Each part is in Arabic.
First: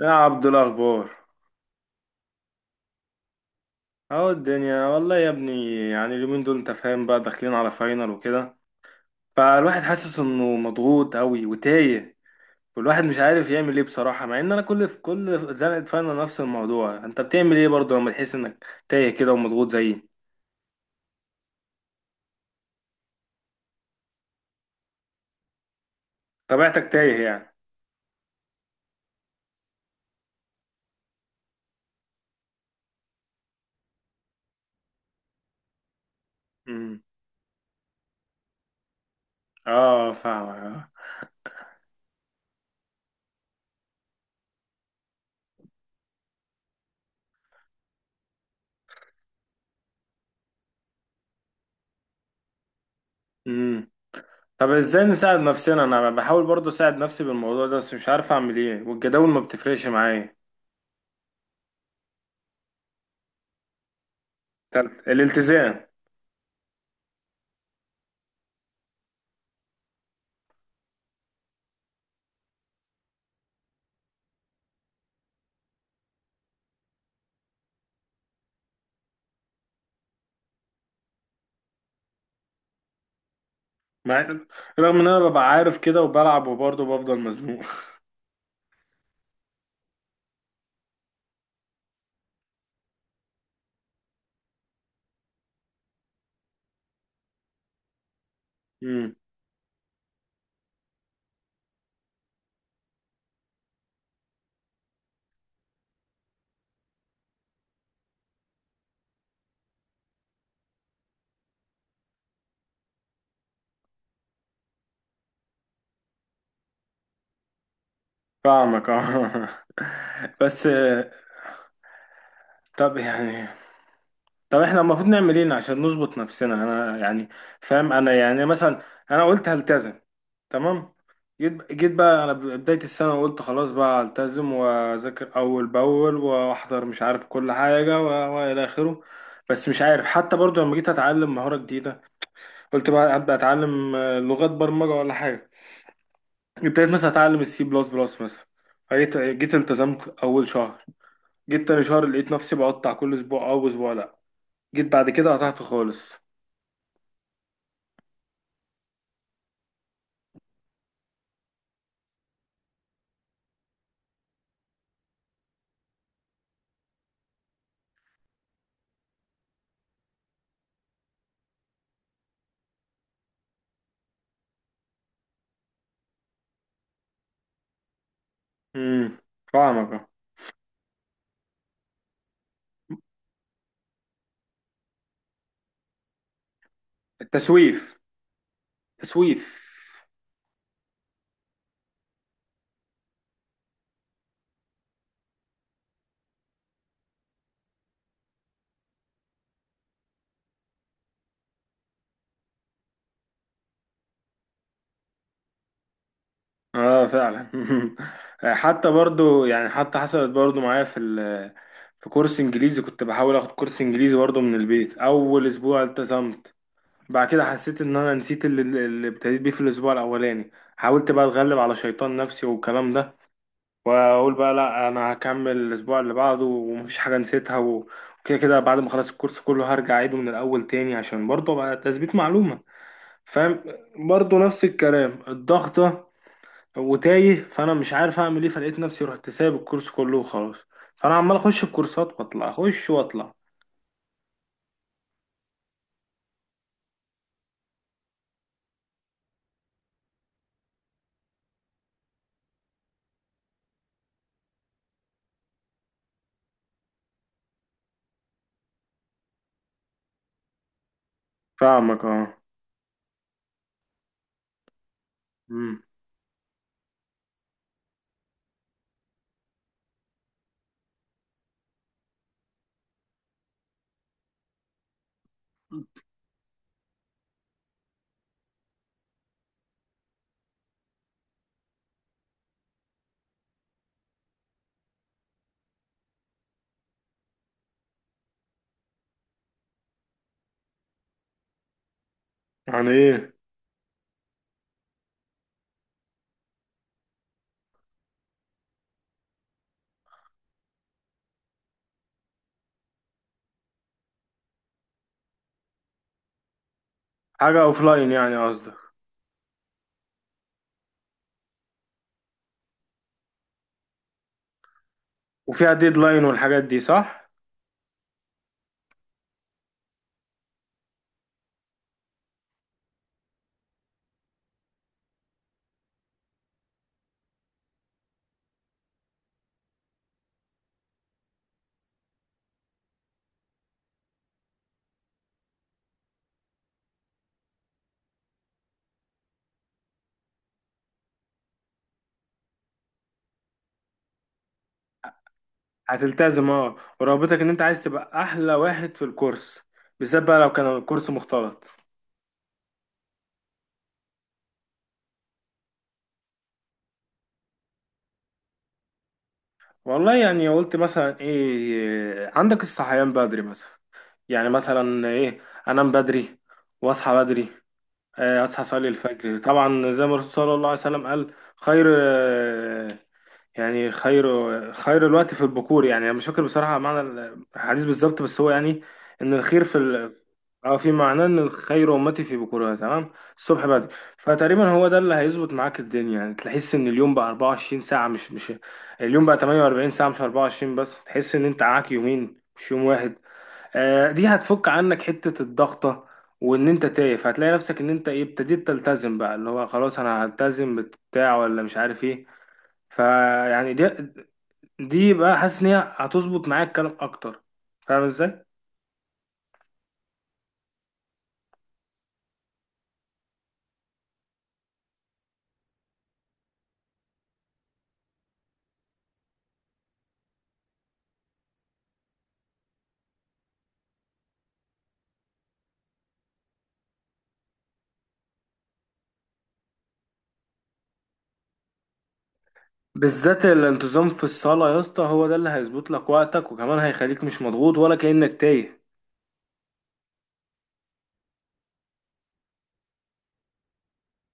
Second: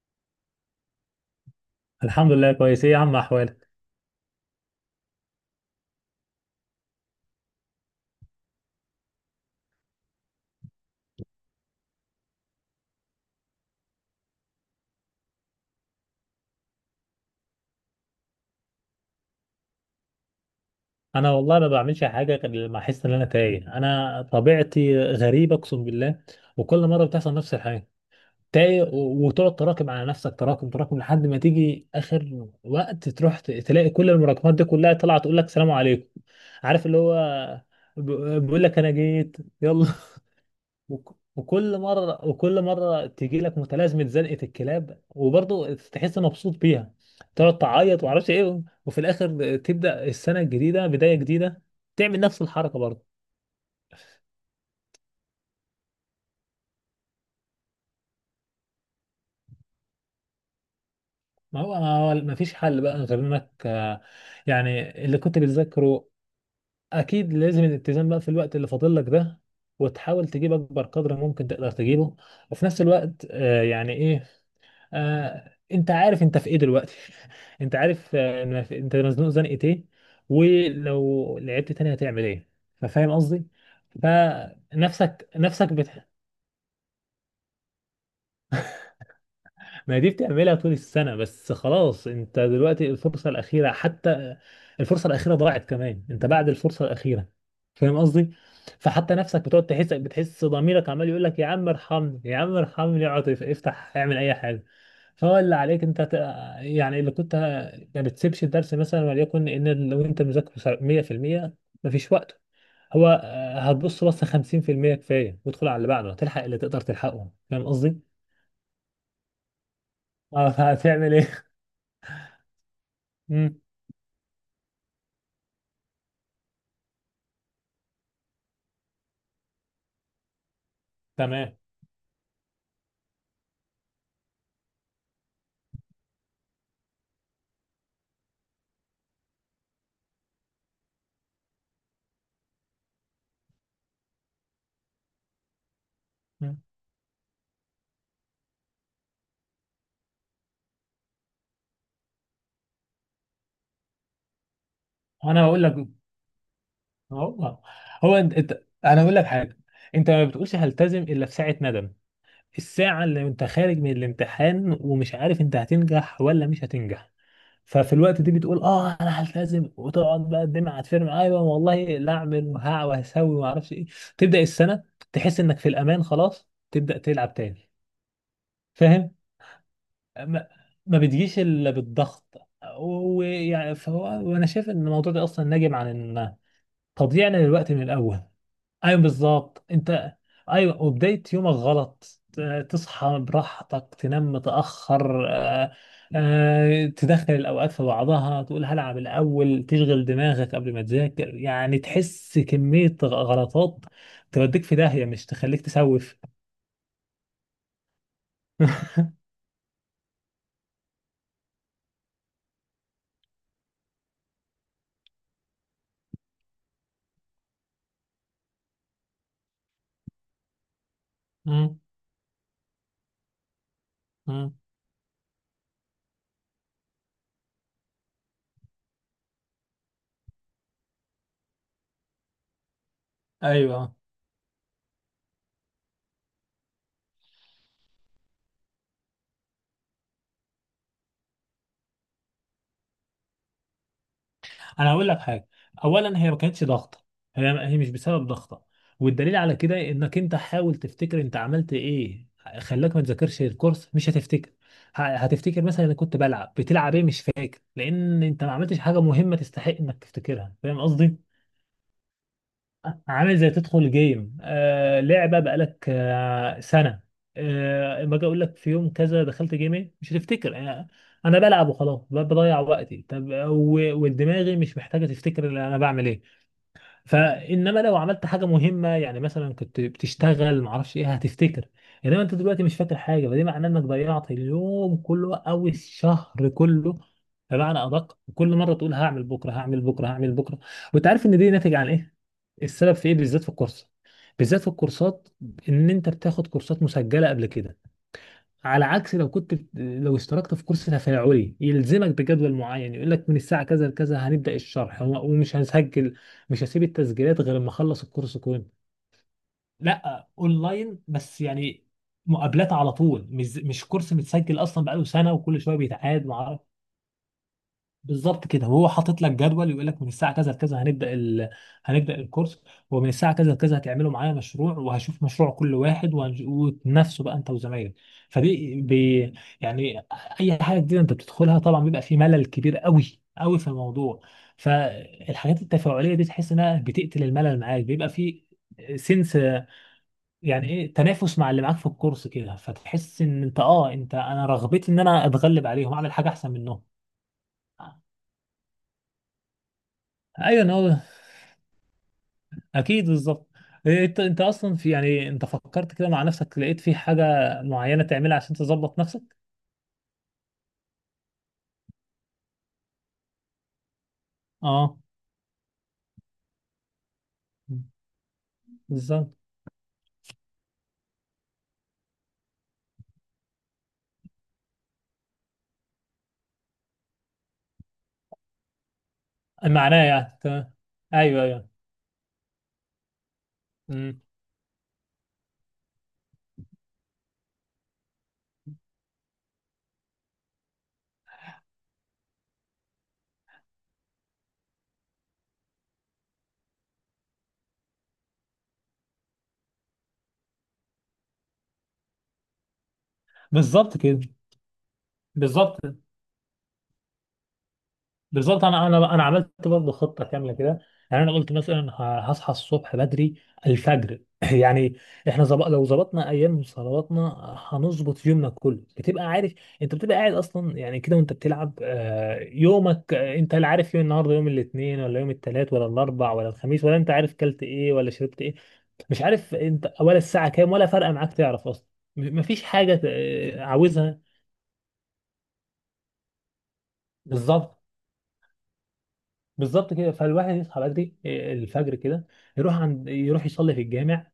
يا عبد الاخبار. الحمد لله، كويس. ايه يا عم احوالك؟ اهو الدنيا والله يا ابني، يعني اليومين دول انت فاهم بقى، داخلين على فاينل وكده، فالواحد حاسس انه مضغوط قوي وتايه. والواحد مش عارف يعمل ايه بصراحة، مع ان انا في كل زنقة فاينل نفس الموضوع. انت بتعمل ايه برضه لما تحس انك تايه كده ومضغوط زيي؟ انا والله ما بعملش حاجه غير لما احس ان انا تايه. انا طبيعتي غريبه، اقسم بالله. وكل طبيعتك مره تايه بتحصل نفس يعني؟ الحاجه. تايه وتقعد تراكم على نفسك، تراكم تراكم، لحد ما تيجي اخر وقت تروح تلاقي كل المراكمات دي كلها طالعه تقول لك سلام عليكم. عارف اللي امم. هو ب- بيقول لك انا جيت، يلا. اه، فاهمك اه. وكل مرة وكل مرة تيجي لك متلازمة زنقة الكلاب، وبرضه تحس مبسوط بيها. تقعد تعيط ومعرفش ايه، وفي الآخر تبدأ السنة الجديدة بداية جديدة، تعمل نفس الحركة برضه. امم. طب ازاي نساعد نفسنا؟ انا بحاول برضه اساعد نفسي بالموضوع ده، بس مش عارف اعمل ايه، والجداول ما بتفرقش معايا. ما فيش حل بقى غير انك يعني تالت اللي كنت الالتزام. بتذاكره اكيد لازم الالتزام بقى في الوقت اللي فاضل لك ده. وتحاول تجيب اكبر قدر ممكن تقدر تجيبه. وفي نفس الوقت يعني ايه، انت عارف انت في ايه دلوقتي. انت عارف انت مزنوق زنقة ايه؟ ولو لعبت تاني هتعمل ايه؟ ففاهم قصدي. مع رغم ان انا فنفسك ببقى نفسك عارف كده بت... وبلعب وبرضه بفضل مزنوق. ما دي بتعملها طول السنة. بس خلاص، انت دلوقتي الفرصة الأخيرة، حتى الفرصة الأخيرة ضاعت كمان، انت بعد الفرصة الأخيرة. فاهم قصدي؟ امم، فحتى نفسك بتقعد تحس، بتحس ضميرك عمال يقول لك يا عم ارحمني، يا عم ارحمني، اقعد افتح، اعمل اي حاجة. فهو اللي عليك انت ت... يعني اللي ما بتسيبش الدرس مثلا، وليكن ان لو انت مذاكر 100%، مفيش وقت، هو هتبص بصة 50% كفاية وادخل على اللي بعده، هتلحق اللي تقدر تلحقه. فاهم قصدي؟ فاهمك اه. اه، بس فهتعمل طب يعني، ايه؟ طب احنا المفروض نعمل ايه عشان نظبط نفسنا؟ انا يعني فاهم، انا يعني مثلا انا قلت هلتزم. تمام. تمام. جيت بقى انا بداية السنة، وقلت خلاص بقى هلتزم واذاكر اول باول واحضر، مش عارف كل حاجة والى اخره. بس مش عارف، حتى برضه لما جيت اتعلم مهارة جديدة قلت بقى ابدا اتعلم لغات برمجة ولا حاجة. مم. ابتديت مثلا اتعلم السي بلس بلس مثلا. جيت التزمت اول شهر. جيت تاني شهر لقيت نفسي بقطع كل اسبوع او اسبوع، لا، جيت بعد كده انا قطعت هقول لك. خالص. هو انا هقول لك حاجه. انت ما بتقولش هلتزم الا في ساعه ندم، الساعه اللي انت خارج من الامتحان ومش عارف انت هتنجح ولا مش هتنجح. ففي الوقت دي بتقول اه انا هلتزم، وتقعد بقى الدمعه هتفرم، ايوه والله لا اعمل وهع وهسوي وما اعرفش ايه. تبدا السنه، تحس انك في الامان، خلاص تبدا تلعب تاني. فاهم؟ امم، فاهمك آه. ما, ما بتجيش الا بالضغط. ويعني فهو، وانا شايف ان الموضوع ده اصلا ناجم عن تضييعنا للوقت من التسويف. الاول. ايوه بالظبط، تسويف. انت ايوه. وبدايه يومك غلط، تصحى براحتك، تنام متاخر، تدخل الاوقات في بعضها، تقول هلعب الاول، تشغل دماغك قبل ما تذاكر، يعني تحس كميه غلطات توديك في داهيه، مش تخليك تسوف. اه فعلا. حتى برضو يعني، حتى حصلت برضو معايا في ال... في كورس انجليزي. كنت بحاول اخد كورس انجليزي برضو من البيت. اول اسبوع التزمت. بعد كده حسيت ان انا نسيت اللي ابتديت بيه في الاسبوع الاولاني. حاولت بقى اتغلب على مم. شيطان نفسي والكلام ده، واقول مم. بقى لا انا هكمل الاسبوع اللي بعده ومفيش حاجه نسيتها وكده كده، بعد ما اخلص الكورس كله هرجع اعيده من الاول تاني عشان برضه بقى تثبيت معلومه، فاهم؟ ايوه، برضه نفس الكلام، الضغطه وتايه، فانا مش عارف اعمل ايه، فلقيت نفسي رحت سايب الكورس كله وخلاص. فانا عمال اخش في كورسات واطلع، اخش واطلع. انا هقول لك حاجه. اولا هي ما كانتش ضغطه. هي مش بسبب ضغطه. والدليل على كده انك انت حاول تفتكر انت عملت ايه خلاك ما تذاكرش الكورس، مش هتفتكر. هتفتكر مثلا انا كنت بلعب، بتلعب ايه مش فاكر، لان انت ما عملتش حاجه مهمه تستحق انك تفتكرها، فاهم قصدي؟ فاهمك اه. عامل زي تدخل جيم لعبة امم. بقالك سنة، اما اجي اقول لك في يوم كذا دخلت جيم ايه، مش هتفتكر. انا أنا بلعب وخلاص، بضيع وقتي. طب ودماغي مش محتاجة تفتكر اللي انا بعمل ايه. فانما لو عملت حاجه مهمه، يعني مثلا كنت بتشتغل معرفش ايه، هتفتكر. انما انت دلوقتي مش فاكر حاجه، فده معناه انك ضيعت اليوم كله او الشهر كله. بمعنى ادق، كل مره تقول هعمل بكره، هعمل بكره، هعمل بكره. وانت عارف ان دي ناتج عن ايه؟ يعني السبب في ايه ايه؟ بالذات في الكورس، بالذات في الكورسات، ان انت بتاخد كورسات مسجله قبل كده، على عكس لو لو اشتركت في كورس تفاعلي يلزمك بجدول معين، يقول لك من الساعة كذا لكذا هنبدأ الشرح، ومش هنسجل. مش هسيب التسجيلات غير حاجه ما اخلص اوفلاين يعني الكورس كله. قصدك؟ لا، اونلاين بس يعني، مقابلات على طول، مش كورس متسجل اصلا بقاله سنة وكل وفيها شوية ديدلاين بيتعاد. والحاجات دي، صح؟ بالظبط كده. وهو حاطط لك جدول، يقول لك من الساعه كذا لكذا هنبدا ال... هنبدا الكورس، ومن الساعه كذا لكذا هتعملوا معايا مشروع، وهشوف مشروع كل واحد وتنافسوا بقى انت وزمايلك. فدي ب... يعني، اي حاجه جديده انت بتدخلها طبعا بيبقى في ملل كبير قوي قوي في الموضوع، فالحاجات التفاعليه دي تحس انها بتقتل الملل، معاك بيبقى في سنس، يعني ايه تنافس مع اللي معاك في الكورس كده، فتحس ان انت اه، انا رغبتي ان انا اتغلب عليهم، اعمل حاجه هتلتزم احسن اه، منهم. ورغبتك ان انت عايز تبقى احلى واحد في الكورس، بالذات بقى لو ايوه، كان إن هو الكورس مختلط. اكيد، بالظبط. إيه، انت اصلا في، يعني انت فكرت كده مع نفسك، لقيت في حاجه معينه تعملها عشان تظبط نفسك؟ والله، يعني قلت مثلا ايه عندك؟ الصحيان بدري مثلا، يعني اه، مثلا ايه؟ انام بدري واصحى بدري. اصحى اصلي بالظبط. الفجر، طبعا زي ما الرسول صلى الله عليه وسلم قال: خير. يعني خير، خير الوقت في البكور. يعني انا مش فاكر بصراحه معنى الحديث بالظبط، بس هو يعني ان الخير في معناه ال... يعني تمام، اه، في معناه ان ايوه ايوه. الخير امتي في بكورها. تمام. الصبح بدري. أمم. فتقريبا هو ده اللي هيظبط معاك الدنيا، يعني تحس ان اليوم بقى 24 ساعه، مش اليوم بقى 48 ساعه مش 24، بس تحس ان انت معاك يومين مش يوم واحد. آه، دي هتفك عنك حته الضغطه، وان انت تايه، فهتلاقي نفسك ان انت ايه، ابتديت تلتزم بقى، اللي هو خلاص انا هلتزم بتاع ولا مش عارف ايه. فيعني، دي بالظبط كده. دي بقى حاسس ان بالظبط. هي هتظبط معايا الكلام اكتر. فاهم ازاي؟ بالظبط، انا عملت برضه خطه كامله كده. يعني انا قلت مثلا هصحى الصبح بدري، الفجر. يعني احنا زب... لو ظبطنا ايام صلواتنا هنظبط يومنا كله. بتبقى عارف، انت بتبقى قاعد اصلا يعني كده وانت بتلعب، يومك، انت لا عارف يوم النهارده يوم الاثنين ولا يوم الثلاث ولا الاربع ولا الخميس، ولا انت عارف كلت ايه ولا شربت ايه، مش عارف انت ولا الساعه كام ولا فارقه معاك تعرف اصلا. مفيش حاجه بالذات الانتظام عاوزها. في الصلاة يا اسطى، هو ده اللي هيظبط لك وقتك، وكمان هيخليك مش بالظبط. مضغوط ولا كأنك تايه. بالظبط كده. فالواحد يصحى بدري، الفجر كده، يروح يصلي في الجامع،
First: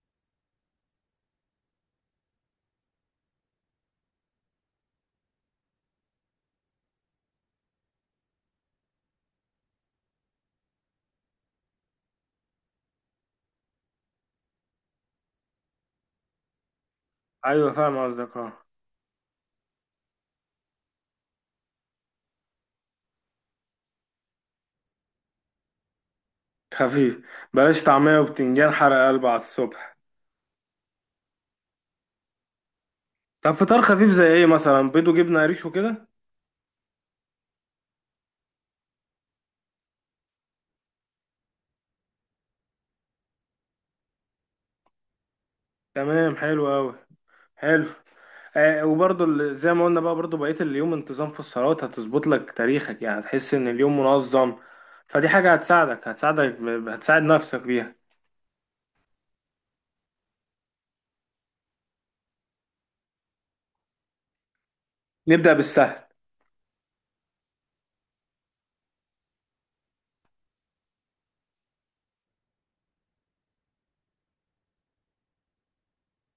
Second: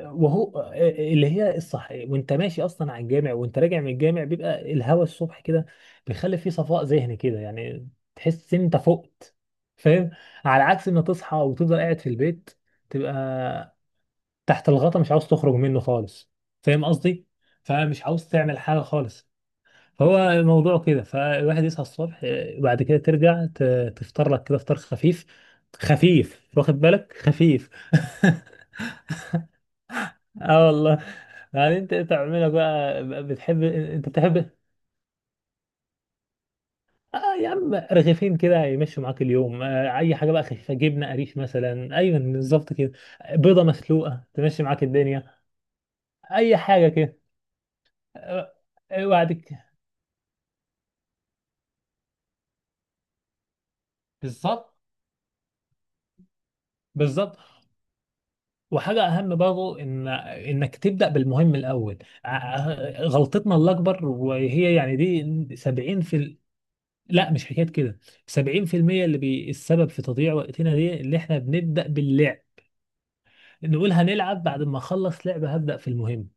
وهو اللي هي الصح. وانت ماشي اصلا على الجامع وانت راجع من الجامع، بيبقى الهوا الصبح كده بيخلي فيه صفاء ذهني كده يعني، تحس ان انت فقت. فاهم؟ على عكس ما تصحى وتفضل قاعد في البيت، تبقى تحت الغطا مش عاوز تخرج منه خالص. فاهم قصدي؟ ايوه فاهم فمش عاوز قصدك اه. تعمل حاجة خالص. هو الموضوع كده. فالواحد يصحى الصبح، وبعد كده ترجع تفطر لك كده فطار خفيف، خفيف واخد بالك، خفيف. خفيف. بلاش طعمية وبتنجان حرق قلب على الصبح. اه والله. يعني انت تعملها بقى، طب بتحب فطار انت خفيف زي ايه بتحب. مثلا؟ بيض وجبنة قريش وكده؟ اه يا عم، رغيفين كده يمشوا معاك اليوم، اي حاجه بقى خفيفه، جبنه قريش مثلا، ايوه بالظبط كده. بيضه مسلوقه تمشي معاك الدنيا. تمام، اي حلو حاجه اوي. كده. حلو. آه، وبرضه وبعد كده زي ما قلنا بقى برضه بقية اليوم انتظام في الصلوات هتظبط لك تاريخك، يعني هتحس ان اليوم منظم. بالظبط. فدي حاجة هتساعدك، هتساعدك، هتساعد بالظبط. نفسك بيها. وحاجة أهم برضو، إن إنك تبدأ بالمهم الأول. غلطتنا الأكبر، وهي يعني نبدأ دي سبعين بالسهل. في ال... لا مش حكاية كده، 70%، اللي بي... السبب في تضييع وقتنا، دي اللي إحنا بنبدأ باللعب، نقول هنلعب بعد ما أخلص لعبة هبدأ في المهم.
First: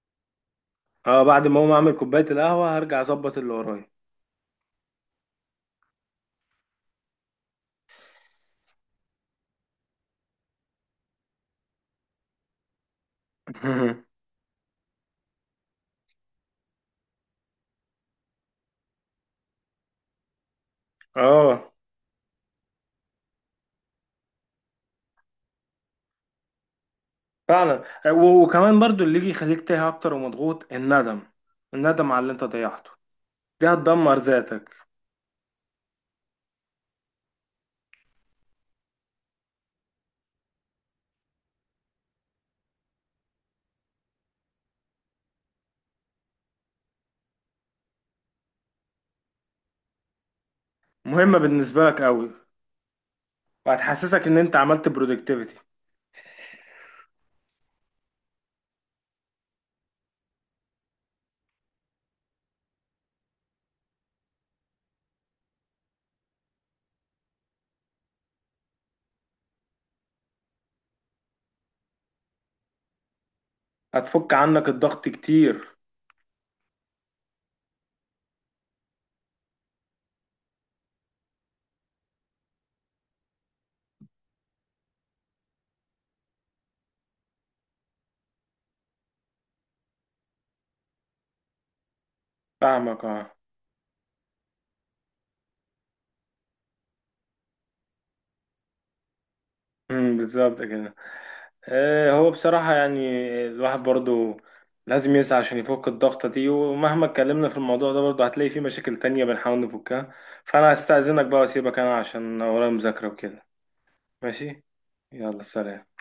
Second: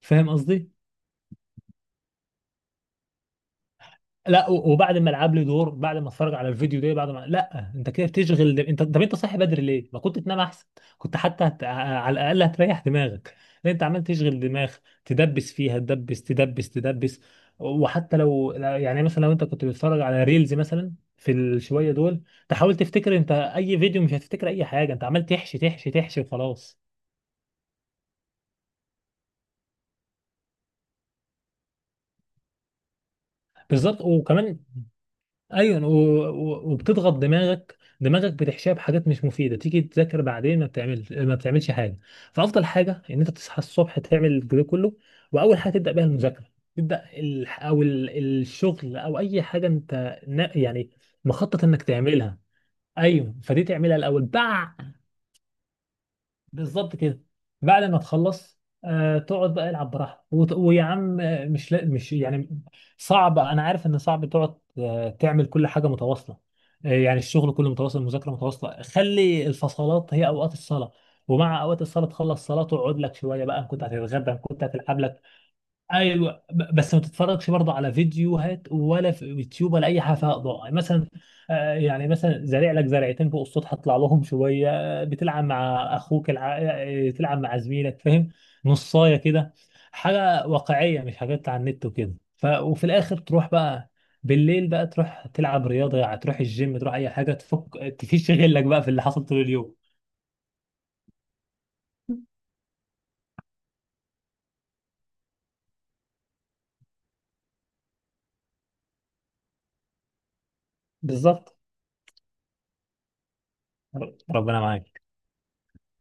فاهم قصدي؟ اه، بعد ما اقوم اعمل كوباية القهوة هرجع اظبط اللي ورايا. لا وبعد ما العب لي دور، بعد ما اتفرج على الفيديو ده، بعد ما لا، انت كده بتشغل، انت طب انت صاحي بدري ليه؟ ما كنت تنام احسن، كنت حتى هت... على الاقل هتريح دماغك. لان انت عمال تشغل دماغ، تدبس فيها، تدبس تدبس تدبس. وحتى لو يعني مثلا لو انت كنت بتتفرج على ريلز مثلا في اه الشويه دول، تحاول تفتكر انت اي فيديو، مش هتفتكر اي حاجه، انت عمال تحشي تحشي تحشي وخلاص. فعلا. وكمان برضه اللي يجي يخليك تايه اكتر ومضغوط: الندم. الندم على اللي انت ضيعته، دي بالظبط هتدمر وكمان، ذاتك. ايوه وبتضغط دماغك، دماغك بتحشيها بحاجات مش مفيده، تيجي تذاكر بعدين ما بتعملش ما بتعملش حاجه. فافضل حاجه ان انت تصحى الصبح، تعمل الجو كله، واول حاجه تبدا بيها المذاكره، تبدا ال... او ال... الشغل، او اي حاجه انت يعني مهمة مخطط انك بالنسبة لك قوي. تعملها. ايوه، فدي تعملها الاول. وهتحسسك ان انت عملت بعد برودكتيفيتي. بالظبط كده، بعد ما تخلص تقعد بقى العب براحتك، ويا عم، مش يعني صعب، انا عارف ان صعب تقعد تعمل كل حاجه متواصله. يعني الشغل كله متواصل، المذاكره متواصله، خلي الفصلات هي اوقات الصلاه. ومع اوقات الصلاه، تخلص صلاه تقعد لك شويه بقى، إن كنت هتتغدى هتفك إن كنت عنك هتلعب الضغط لك. كتير. ايوه بس ما تتفرجش برضه على فيديوهات، ولا في يوتيوب، ولا اي حاجه فيها اضاءه. يعني مثلا، يعني مثلا زارع لك زرعتين فوق السطح اطلع لهم شويه، بتلعب مع اخوك، الع... آه، تلعب مع زميلك. فاهم؟ نصايه كده، حاجه واقعيه، مش حاجات على النت وكده. ف... وفي فاهمك الاخر اه. تروح بقى بالليل بقى، تروح تلعب رياضه، يعني تروح الجيم، تروح اي حاجه تفك تفيش غلك بقى في اللي حصل طول اليوم. امم، بالظبط كده. هو بصراحة يعني، الواحد برضو لازم يسعى عشان يفك الضغطة دي، ومهما اتكلمنا في الموضوع ده برضو هتلاقي فيه مشاكل تانية بنحاول نفكها. فأنا هستأذنك بقى بالظبط. وأسيبك أنا عشان ورايا مذاكرة وكده. ربنا ماشي. معاك. يلا سلام.